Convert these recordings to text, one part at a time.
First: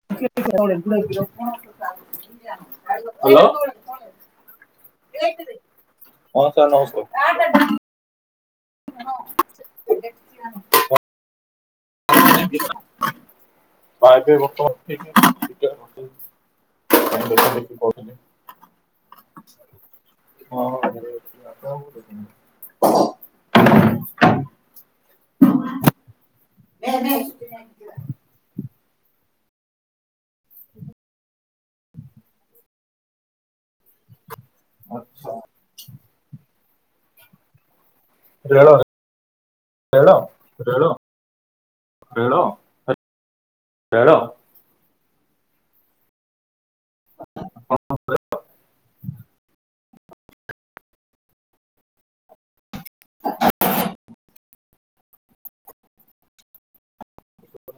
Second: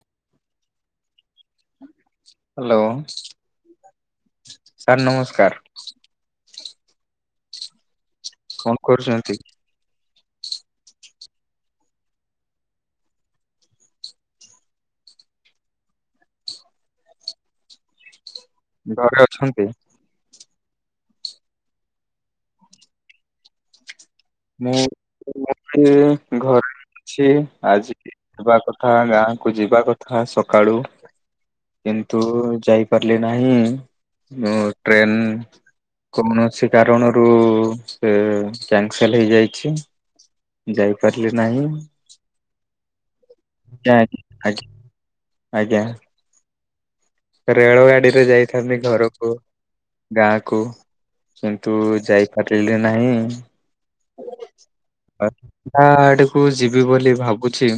[unintelligible] Hello sir ନମସ୍କାର। ହଁ sir ନମସ୍କାର। କଣ କରୁଛନ୍ତି? [inaudible] [unintelligible] ଘରେ ଅଛନ୍ତି। [inaudible] ମୁଁ ମତେ ଘରେ ଅଛି ଆଜିବି। ଯିବା କଥା ଗାଁକୁ ଯିବା କଥା ସକାଳୁ କିନ୍ତୁ ଉ ଉ ଯାଇ ପାରିଲି ନାହିଁ ଉଁ ଟ୍ରେନ୍ କୋଣ ସି କାରଣରୁ ସେ ରେଳ କ୍ୟାନ ସେଲ ହେଇଯାଇଛି ରେଳ ଯାଇପାରିଲି ନାହିଁ। ହାଲୋ ନାଇ ଆଜ୍ଞା ଆଜ୍ଞା। ରେଳ ଗାଡିରେ ଯାଇଥାନ୍ତି, ଘରକୁ ଗାଁକୁ କିନ୍ତୁ ଯାଇପାରିଲି ନାହିଁ। [unintelligible] ଆଡକୁ ଯିବି ବୋଲି ଭାବୁଛି।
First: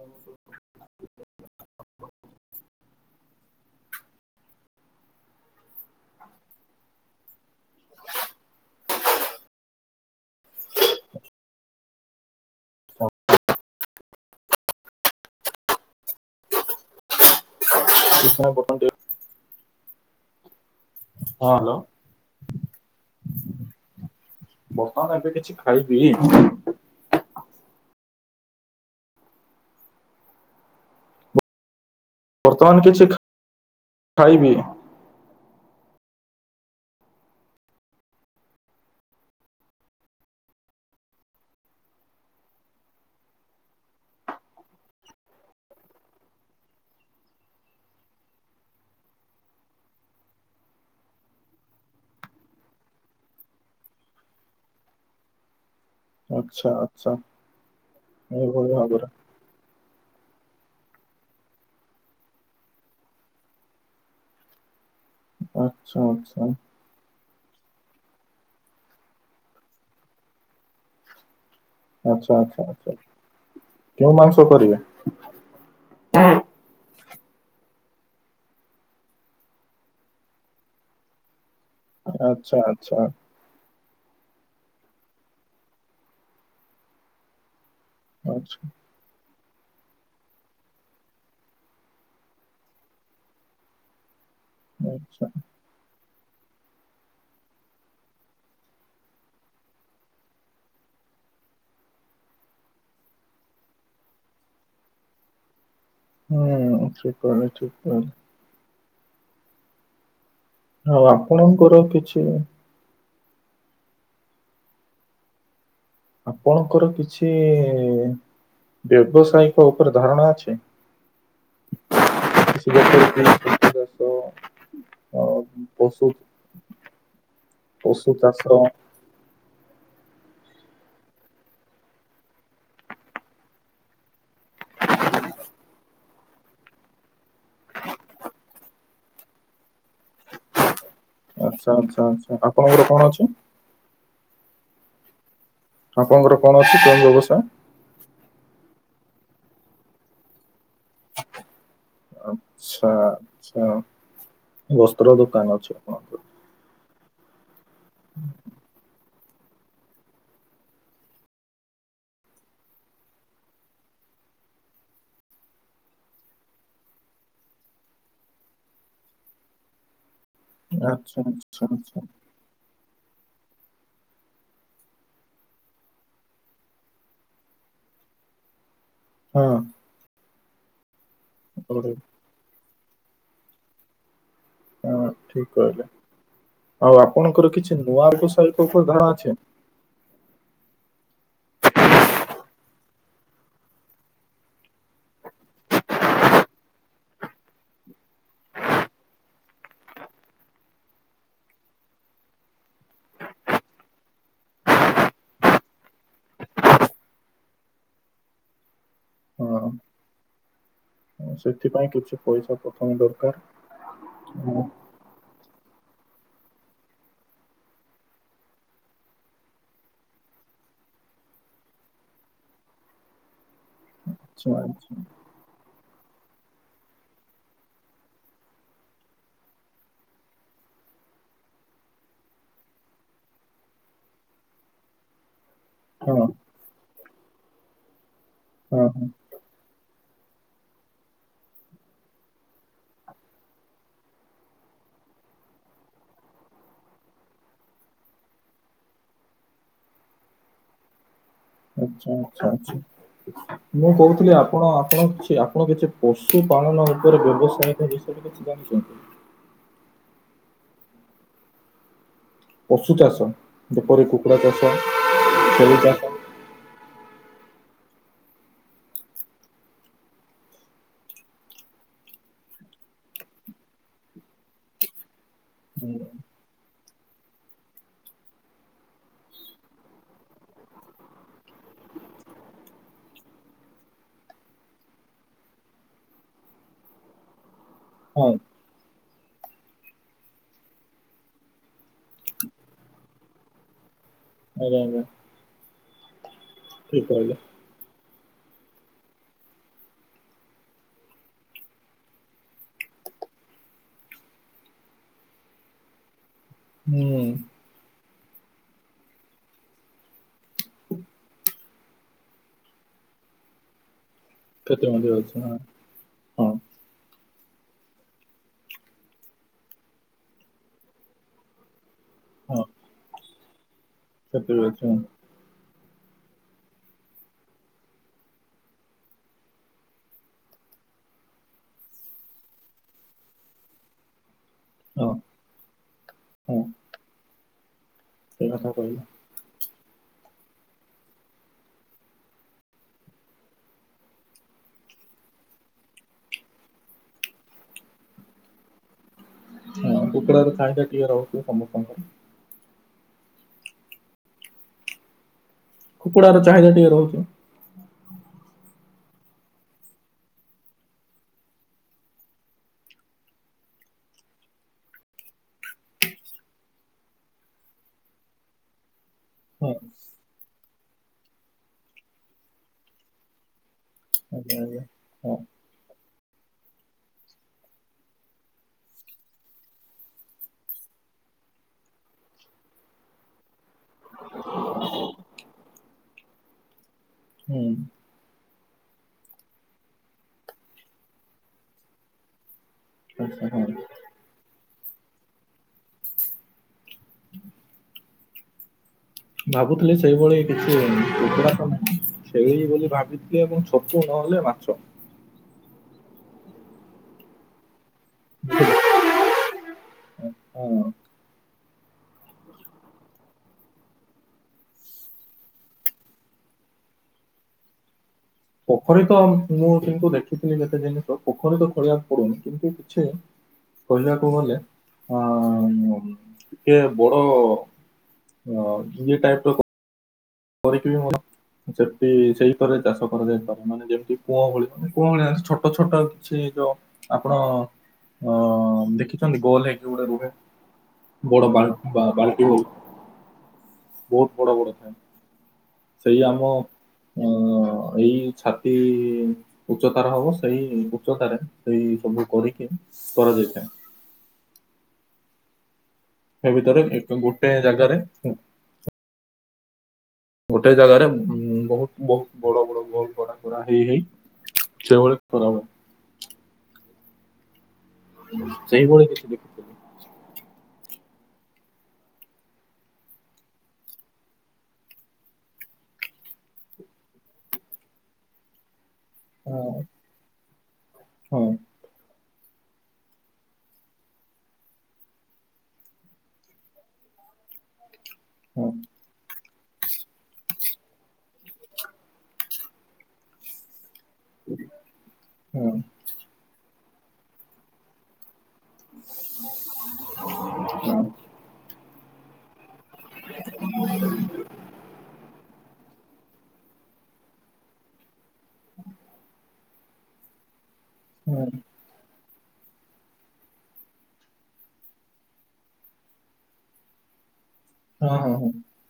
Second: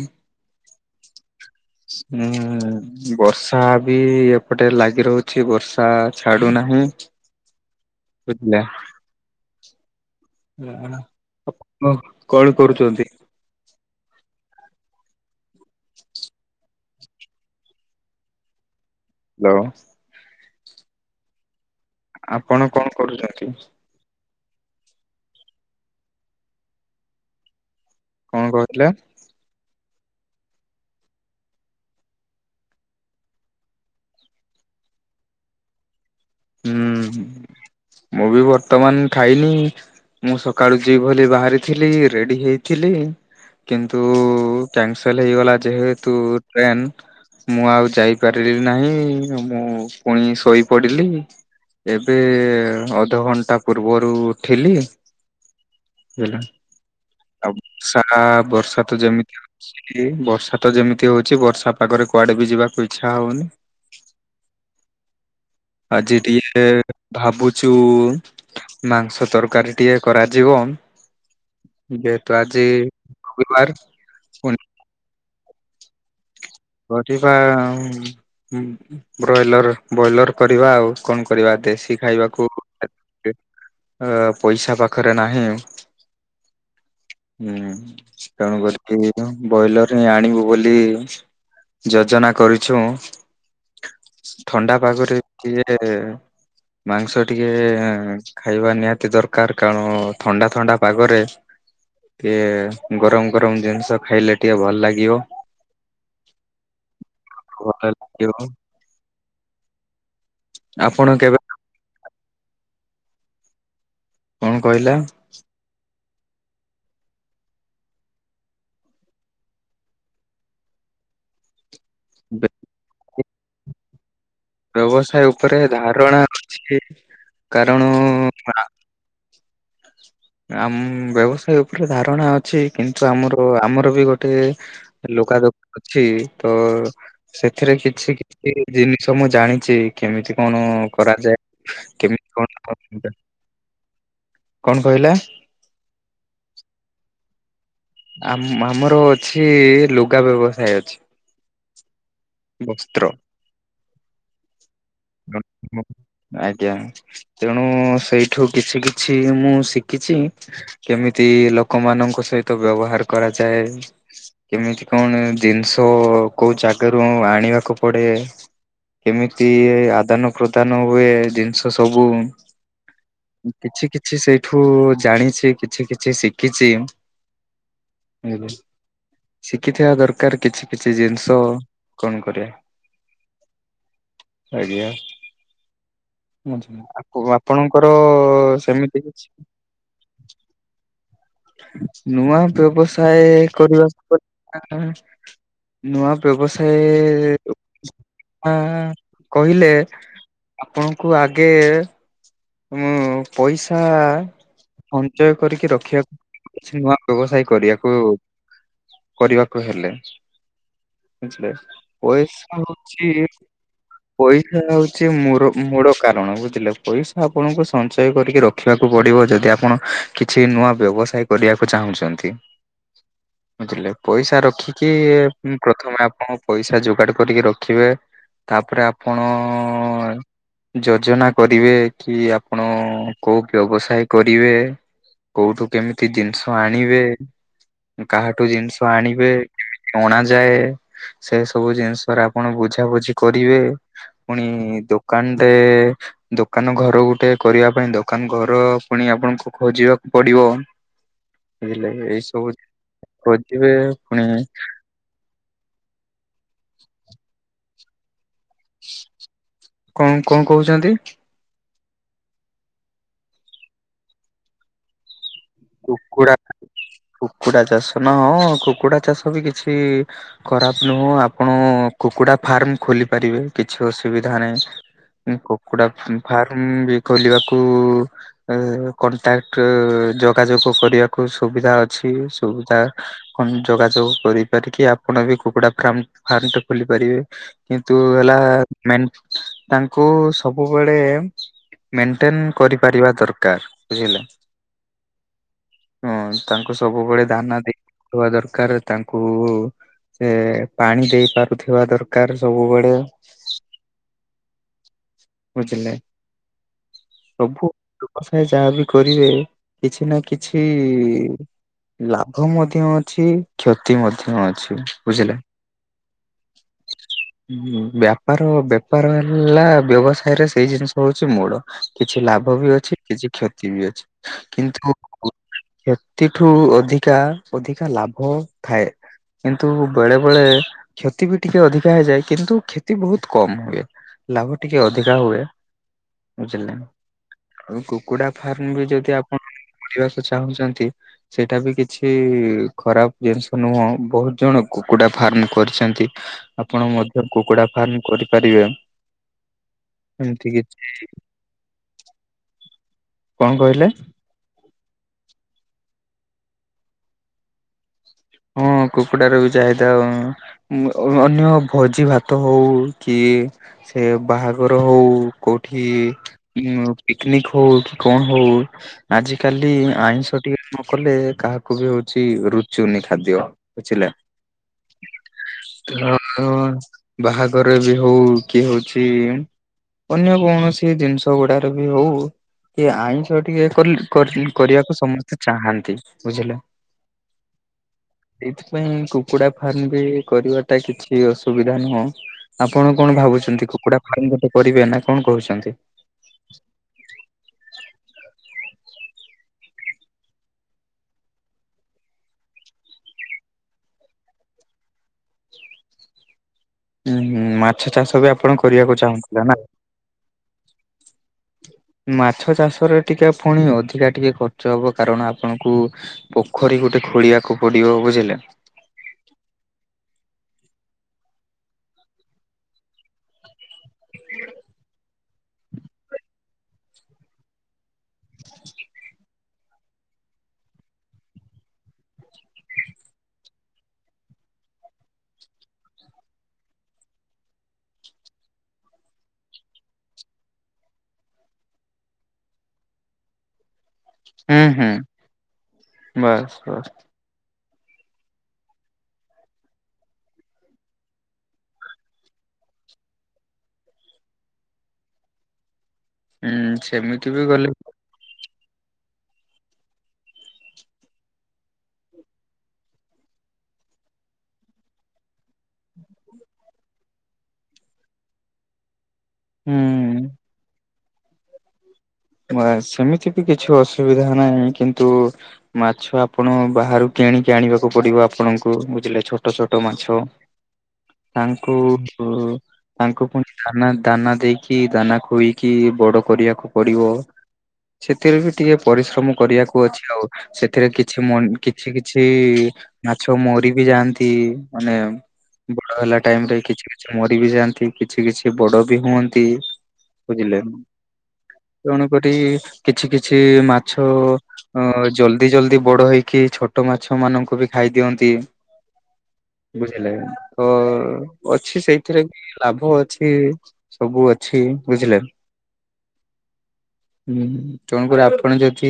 ହୁଁ। ବର୍ଷା ବି ଏପଟେ ଲାଗି ରହୁଛି ବର୍ଷା ଛାଡୁନାହିଁ। [unintelligible] ଆପଣ କଣ କରୁଛନ୍ତି? [unintelligible] ହ୍ୟାଲୋ। ହଁ ହ୍ୟାଲୋ। ଆପଣ କଣ କରୁଛନ୍ତି? ବର୍ତ୍ତମାନ ଏବେ କିଛି ଖାଇବି। କଣ କହୁଥିଲେ? ବର୍ତ୍ତମାନ କିଛି ଖ୍ ଖାଇବି। ହୁଁ ମୁଁ ବି ବର୍ତ୍ତମାନ ଖାଇନି। ମୁଁ ସକାଳୁ ଯିବି ବୋଲି ବାହାରିଥିଲି ରେଡି ହେଇଥିଲି। କିନ୍ତୁ କ୍ୟାନସେଲ ହେଇଗଲା ଯେହେତୁ ଟ୍ରେନ୍ ମୁଁ ଆଉ ଯାଇପାରିଲି ନାହିଁ ମୁଁ ପୁଣି ଶୋଇପଡ଼ିଲି। ଏବେ ଏ ଅଧଘଣ୍ଟା ପୂର୍ବରୁ ଉଠିଲି। ହୁଁ ଆଚ୍ଛା ଆଚ୍ଛା ଆଉ ବର୍ଷାଆ ଏଇଭଳି ବର୍ଷା ତ ଭାବରେ ଯେମିତି ସ୍ଲି ବର୍ଷାତ ଯେମିତି ହଉଛି ବର୍ଷା ପାଗରେ କୁଆଡେ ବି ଯିବାକୁ ଇଚ୍ଛା ହଉନି। ଆଚ୍ଛା ଆଜି ଆଚ୍ଛା ଟିକେ ଭାବୁଛୁ ମାଂସ ତରକାରୀ ଟିକେ କରାଯିବ। ଆଚ୍ଛା ଯେତୁ ଆଜି ଆଚ୍ଛା ଆଚ୍ଛା ରବିବାର। [inaudible] [inaudible] ବ୍ରଏଲର, ବଏଲର କରିବା ଆଉ। କ'ଣ କରିବା? ଦେଶୀ ଖାଇବାକୁ ଆଚ୍ଛା ଆଚ୍ଛା ପଇସା ପାଖରେ ନାହିଁ। ଆଚ୍ଛା। ତେଣୁ କ ବଏଲର୍ ହିଁ ଆଣିବୁ ବୋଲି। ଯୋଜନା କରୁଛୁଁ, ଥଣ୍ଡା ପାଗରେ ଆଚ୍ଛା କିଏ ମାଂସ ଟିକେ ଖାଇବା ନିହାତି ଦରକାର୍, କାଣ ଥଣ୍ଡା ଥଣ୍ଡା ପାଗରେ ଗରମ୍ ଗରମ୍ ଜିନ୍‌ଷ ଖାଇଲେ, ଟିକେ ଭଲ ଲାଗିବ। ଭଲ [inaudible] ଲାଗିବ ଆଉ ଆପଣ କେବେ ଆପଣଙ୍କର କିଛି କ'ଣ କଇଲା? ଆପଣଙ୍କର, କିଛି -ବ୍ୟବସାୟିକ ଉପରେ ଧାରଣା ଅଛି। [inaudible] ଅ ବ୍ୟବସାୟ ଉପରେ ପଶୁ ଧାରଣା ଅଛି। କାରଣ ପଶୁ ଚାଷ ବ୍ୟବସାୟ ଉପରେ ଧାରଣା ଅଛି, କିନ୍ତୁ ଆମର ଆମର ବି ଗୋଟେ [inaudible] ସେଥିରେ କିଛି -ଛି ଜିନିଷ ମୁଁ ଜାଣିଚି କେମିତି କ'ଣ। ଆଚ୍ଛା ଆଚ୍ଛା ଆଚ୍ଛା [inaudible] ଆପଣଙ୍କର କଣ ଅଛି କ'ଣ କହିଲେ? ଆପଣଙ୍କର କ'ଣ ଅଛି? କେଉଁ ବେବସା ଆମର ଅଛି, ଲୁଗା ବେବସାୟେ ଅଛି। ଆଚ୍ଛା ବସ୍ତ୍ର। ଆଚ୍ଛା, ବସ୍ତ୍ର ଦୋକାନ ଅଛି ଆଜ୍ଞା, ତେଣୁ ସେଇଠୁ କିଛି କିଛି ମୁଁ ଶିଖିଚି। କେମିତି ଲୋକମାନଙ୍କ ସଇତ ବ୍ୟବହାର୍ କରାଯାଏ? କେମିତି କ'ଣ ଦିନ୍‌ଷ, କଉ ଜାଗାରୁ ଆଣିବାକୁ ପଡେ? କେମିତି ଆଦାନ ପ୍ରଦାନ ହୁଏ, ଆଚ୍ଛା ଆଚ୍ଛା ଦିନ୍‌ଷ ଆଚ୍ଛା ସବୁ? କିଛି କିଛି ସେଇଠୁ ଜାଣିଚି, କିଛି କିଛି ଶିକିଚି। ହଁ ଶିଖିଥିବା ଦରକାର୍ କିଛି କିଛି ଜିନ୍‌ଷ। ହଉ କ'ଣ କରିଆ? ହଁ ଠିକ କହିଲେ ଆଉ କିଛି ଆପଣଙ୍କର ନୂଆ ବ୍ୟବସାୟିକ ଉପରେ ସେମିତି ଧାରଣା କିଛି ଅଛି ନୂଆ ବ୍ୟବସାଏ, କରିବା ନୂଆ ବ୍ୟବସାଏ କହିଲେ ଆପଣଙ୍କୁ ଆଗେ ପଇସା ସଞ୍ଚୟ କରିକି, ରଖିବାକୁ କିଛି ନୂଆ ବ୍ୟବସାଏ କରିବାକୁ, କରିବାକୁ ହଁ। ହେଲେ [inaudible] ସେଥିପାଇଁ କିଛି ପଇସା ପ୍ରଥମେ ଦରକାର ହଁ ମୁର ମୂଳ କାରଣ ବୁଝିଲେ? ପଇ ଆପଣଙ୍କୁ ସଞ୍ଚୟ କରିକି ରଖିବାକୁ ପଡିବ, ଯଦି ଆପଣ କିଛି ନୂଆ ବ୍ୟବସାୟ କରିବାକୁ ଚାହୁଁଚନ୍ତି। ପଇସା ଆଚ୍ଛା ରଖିକି ଆଚ୍ଛା ହୁଁ, ପ୍ରଥମେ ଆପଣ ପଇସା ଯୋଗାଡ଼ କରିକି ରଖିବେ। ତା'ପରେ ଆପଣ ଯୋଜନା କରିବେ। କି ଆପଣ କଉ ବ୍ୟବସାଏ କରିବେ, କଉଠୁ କେମିତି ହଁ ଜିନ୍‌ ଆଣିବେ, କାହାଠୁ ଜିନ୍‌ଷ ହଁ ହଁ ଆଣିବେ? ଅଣା ଯାଏ। ସେ ସବୁ ଜିନ୍‌ଷରେ, ଆପଣ ବୁଝାବୁଝି କରିବେ। ପୁଣି ଦୋକାନ୍‌ ଦୋକାନ ଘର ଗୋଟେ କରିବା ପାଇଁ, ଦୋକାନ୍‌ ଘର ପୁଣି ଆପଣଙ୍କୁ ଖୋଜିବାକୁ ପଡ଼ିିବ। ଖୋଜିବେ ମୁଁ, ପୁଣି କହୁଥିଲି ଆପଣ [inaudible] କଣ କଣ କହୁଛନ୍ତି। ପଶୁ ଚାଷ ଯେପରି କୁକୁଡା ଚାଷ। ଚାଷ କୁକୁଡ଼ା କୁକୁଡା ଚାଷ ନା ହଁ କୁକୁଡା ଚାଷ ବି କିଛି ଖରାପ ନୁହଁ ଆପଣ କୁକୁଡା ଫାର୍ମ ଖୋଲି ପାରିବେ କିଛି ଅସୁବିଧା ନାହିଁ। ଉ କୁକୁଡ଼ା ହୁଁ, ଫାର୍ମ ବି ଖୋଲିବାକୁ ଏ କଣ୍ଟାକ୍ଟ ଯୋଗାଯୋଗ କରିବାକୁ ସୁବିଧା ଅ ଛି ସୁବିଧା କଣ ଯୋଗାଯୋଗ କରିପାରିକି ଆପଣ ବି କୁକୁଡା ଫ୍ରା ମ ଫାର୍ମ ଖୋଲି ପାରିବେ କିନ୍ତୁ ହଁ ହେଲା ମେନେ ତାଙ୍କୁ ସବୁବେଳେ ମେଣ୍ଟେନ କରିପାରିବା ଦରକାର ବୁଝିଲେ। ଆ ଆଜ [unintelligible] ହଁ ତାଙ୍କୁ ସବୁବେଳେ କହିଲେ ଦାନା ଦେଇବା ଦରକାର ତାଙ୍କୁ ଏ ପାଣି ଦେଇ ପାରୁଥିବା ଦରକାର ସବୁବେଳେ ବୁଝିଲେ ହୁଁ ସବୁ ବ୍ୟବସାୟ ଯାହା ବି କରିବେ କିଛି ନା କିଛି ଲାଭ ମଧ୍ୟ ଅଛି କ୍ଷତି ମଧ୍ୟ ଅଛି କେତେ ମଧ୍ୟ ଅଛି ବୁଝିଲେ ହଁ ହଁ ହଁ ବ୍ୟାପାର ବେପାର ହେଲା ବ୍ୟବସାୟ ରେ ସେଇ ଜିନିଷ ହଉଛି ମୋଡ କିଛି ଲାଭ ହଁ ବି ଅଛି କିଛି କ୍ଷତି ବି ଅଛି କେତେ ବି ଅଛି କିନ୍ତୁ ହଁ ସେତିଠୁ ଅଧିକା ଅଧିକା ଲାଭ ଥାଏ କିନ୍ତୁ ବେଳେ ବେଳେ କ୍ଷତି ବି ଟିକେ ଅଧିକା ହେଇଯାଏ କିନ୍ତୁ କ୍ଷତି ବହୁତ କମ ହୁଏ ଲାଭ ଟିକେ ଅଧ ହିଁ ହଁ କା ହୁଏ ହଁ ବୁଝିଲେ ଆଉ କୁକୁଡ଼ା ସେଇ କଥା ଫାର୍ମ ବି କହିଲେ ଯଦି ଣ କରିବାକୁ ଚାହୁଁଛନ୍ତି ସେଇଟା ବି କିଛି ଖରାପ ଜିନିଷ ନୁହଁ ବହୁତ ଜଣ କୁକୁଡ଼ା ଫାର୍ମ କରିଛନ୍ତି। ଆପଣ ମଧ୍ୟ କୁକୁଡା ଫାର୍ମ କରିପାରିବେ ଏମିତି କୁକୁଡାର କିଛି ଛାଇଁଟା ଟିକେ ରହୁଛି ସମସ୍ତଙ୍କର କଣ କହିଲେ? କୁକୁଡ଼ାର ଚାହିଦା ଟିକେ ରହୁଛି। ହଁ କୁକୁଡାର ବି ଚାହିଦା ଉ ମୁଁ ଅନ୍ୟ ଭୋଜି ଭାତ ହଉ କି ସେ ବାହାଘର ହଉ କୋଉଠି ଉଁ ପିକନିକ ହଉ କି କଣ ହଉ ଆଜି କାଲି ହଁ ଆଇଁଷ ଟିକେ ନ କଲେ କାହାକୁ ବି ହଉଛି ରୁଚୁନି ଖାଦ୍ୟ ବୁଝିଲେ [unintelligible] ତ ବାହାଘର ବି ହଉ କିଏ ହଉଛି ଅନ୍ୟ କୌଣସି ଜିନିଷ ଗୁଡାରେ ବି ହଉ କି ଆଇଁଷ ଟିକେ ଏ କଲେ କରିଲେ କରିବାକୁ ସମସ୍ତେ ଚାହାନ୍ତି ବୁଝିଲେ ହୁଁ ଏଇଥିପାଇଁ କୁକୁଡ଼ା ଫାର୍ମ ବି କରିବା ଟା କିଛି ଅସୁବିଧା ନୁହଁ ଆପଣ କଣ ଆଚ୍ଛା ହଁ ଭାବୁଛନ୍ତି କୁକୁଡ଼ା ଫାର୍ମ ଗୋଟେ କରିବେ ନା କଣ କହୁଛନ୍ତି? ଭାବୁଥିଲି ସେଇଭଳି କିଛି କୁକୁଡ଼ା ତ [unintelligible] ସେଇଭଲି ବୋଲି ଭାବିଥିଲି ଏବଂ। ଛତୁ ନହେଲେ ମାଛ। ଉୁଁ ହୁଁ, ମାଛ ଚାଷ ବି ଆପଣ କରିବାକୁ ଚାହୁଁଥିଲେ ନା? ହଁ ମାଛ ଚାଷରେ ଟିକେ ପୁଣି ଅଧିକା ଟିକେ ଖର୍ଚ୍ଚ ହବ। କାରଣ ଆପଣଙ୍କୁ ପୋଖରୀ ଗୋଟେ ଖୋଳିବାକୁ ପଡିବ ବୁଝିଲେ। ପୋଖରୀ ତ ମୁଁ କିନ୍ତୁ ଦେଖିଥିଲି କେତେ ଜିନିଷ ପୋଖରୀ ତ ଖଳିବାକୁ ପଡୁନି। କିନ୍ତୁ କିଛି କହିବାକୁ ଗଲେ ଅ ଟିକେ ବଡ ଅଧିକ ଟାଇପର କରିକି ବି ମୋର ସେଠି ସେଇଥରେ ଚାଷ କରାଯାଇପାରେ, ମାନେ ଯେମିତି କୂଅ ଭଳି ମାନେ କୁଅ ଭଳିଆ ଛୋଟ ଛୋଟ କିଛି ଯୋଉ ଆପଣ ଅ-ଦେଖିଛନ୍ତି ଗୋଲ ହେଇକି ଗୋଟେ ରୁହେ? ବଡ଼ ବାଲ୍ଟି ଆ-ବାଲ୍ଟି ଭଳି ବହୁତ ବଡ ହୁଁ ବଡ ହୁଁ ଥାଏ। ସେଇ ଆମ ବାସ୍ ବାସ୍। ଅ-ଏଇ ଛାତି ଉଚ୍ଚତାର ହବ ସେଇ ଉଚ୍ଚତାରେ ସେଇ ସବୁ କରିକି କରାଯାଇଥାଏ। ସେ ହୁଁ ଭିତରେ ଏକ ସେମିତି ବି ଗୋଟେ ଗଲେ ଜାଗାରେ ହୁ ଗୋଟେ ଜାଗାରେ ଉଁ-ବହୁତ ବହୁତ ବଡ ବଡ ବ କରା ହେଇ ହେଇ ସେଇଭଳି କରାହୁଏ। ହଁ ସେଇ ଭଳି କିଛି ହୁଁ। ନା ସେମିତି ବି କିଛି ଅସୁବିଧା ନାହିଁ, କିନ୍ତୁ ମାଛ ଆପଣ ବାହାରୁ କିଣିକି ଆଣିବାକୁ ପଡିବ ଆପଣଙ୍କୁ, ବୁଝିଲେ? ଛୋଟ ହଁ ଛୋଟ ମାଛ, ହଁ ତାଙ୍କୁ ତାଙ୍କୁ ପୁଣି ଦାନା ଦାନା ଦେଇକି ଦାନା ଖୋଇକି ବଡ କରିବାକୁ ପଡିବ। ସେଥିରେ ବି ହଁ ଟିକେ ପରିଶ୍ରମ କରିବାକୁ ଅଛି ଆଉ, ସେଥିରେ କିଛି ମ-କିଛି କିଛି ମାଛ ମରି ବି ଯାଆନ୍ତି। ଇ ମାନେ ହଁ ବଡ ହେଲା ଟାଇମରେ କିଛି କିଛି ମରି ବି ଯାଆନ୍ତି। କିଛି କିଛି ବଡ ବି ହୁଅନ୍ତି, ବୁଝିଲେ? ହଁ ତେଣୁକରି କିଛି କିଛି ମାଛ ଅ-ଜଲ ଦି ଜଲଦି ବଡ ହେଇକି ଛୋଟ ମାଛ ମାନଙ୍କୁ ବି ଖାଇଦିଅନ୍ତି। ବୁଝିଲେ, ତ ହଁ ଅଛି ସେଇ ଏଥିରେ ବି ଲାଭ ଅଛି, ସବୁ ଅଛି, ବୁଝିଲେ? ହୁଁ, ତେଣୁକରି ହଁ ହଁ ଆପଣ ଯଦି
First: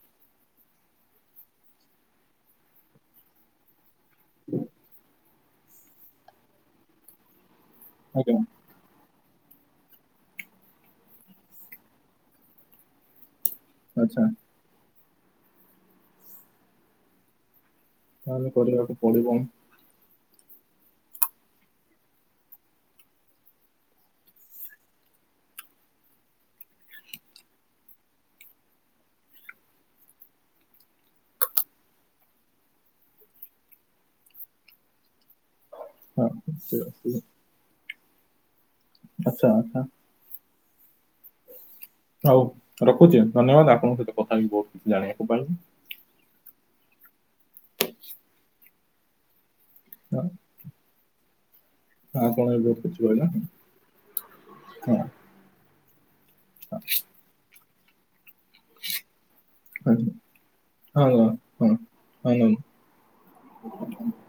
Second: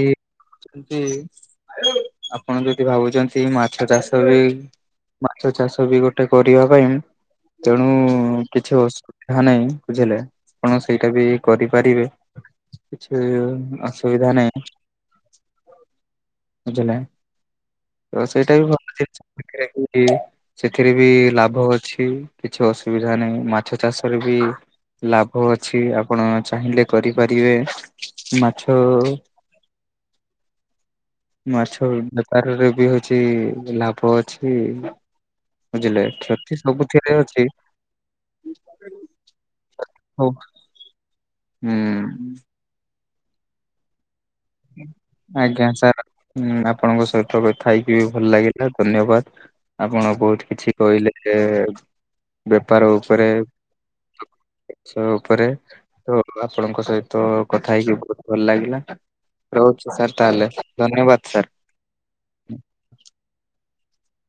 ଯଦି ଆପଣ ଯଦି ଭାବୁଛନ୍ତି ମାଛ ଚାଷରେ ମାଛ ଚାଷ ବି ଗୋଟେ କରିବା ପାଇଁ ତେଣୁ ଆଜ୍ଞା। କିଛି ଅସୁବିଧା ନାହିଁ, ବୁଝିଲେ ଆପଣ ସେଇଟା ବି କରିପାରିବେ। କିଛି ଆଚ୍ଛା ଅସୁବିଧା ନାହିଁ, ବୁଝିଲେ? ତ ତାହେଲେ ସେଇଟା ବି କରିବାକୁ ଭଲ ଜିନଷ ପଡିବ ପାଖରେ ସେଥିରେ ବି ଲାଭ ଅଛି କିଛି ଅସୁବିଧା ନାହିଁ ମାଛ ଚାଷରେ ବି ଲାଭ ଅଛି ଆପଣ ଚାହିଁଲେ କରିପାରିବେ ମାଛ ମାଛ ବେପାରରେ ବି ହଉଛି ଲାଭ ଅଛି। ବୁଝିଲେ ହଁ କ୍ଷତି ଠିକ୍ ସବୁଥିରେ ଅଛି। ଆଚ୍ଛା ଆଚ୍ଛା। ହଉ। ହୁଁ। ହଉ ରଖୁଛି, ଧନ୍ୟବାଦ, ଆପଣଙ୍କ ସହିତ କଥା ହେଇକି ବହୁତ କିଛି ଜାଣିବାକୁ ପାଇଲି। ଆଜ୍ଞା ସାର୍ ଆପଣଙ୍କ ସହିତ କଥା ହେଇକି ବି ଭଲ ଲାଗିଲା ଧନ୍ୟବାଦ। ଆପଣ ହଁ ବହୁତ କିଛି କହିଲେ ଯେ ଆଉ କଣ ଏବେ ବେପାର ପଛେ କହିଲା ଉପରେ। ହଁ। ବିଷୟ ଉପରେ ତ ଆପଣଙ୍କ ସହିତ କଥା ହେଇକି ବହୁତ ଭଲ ଲାଗିଲା। ରହୁଛି ହଁ ସାର୍ ତାହେଲେ ଧନ୍ୟବାଦ ସାର୍। ଆଜ୍ଞା।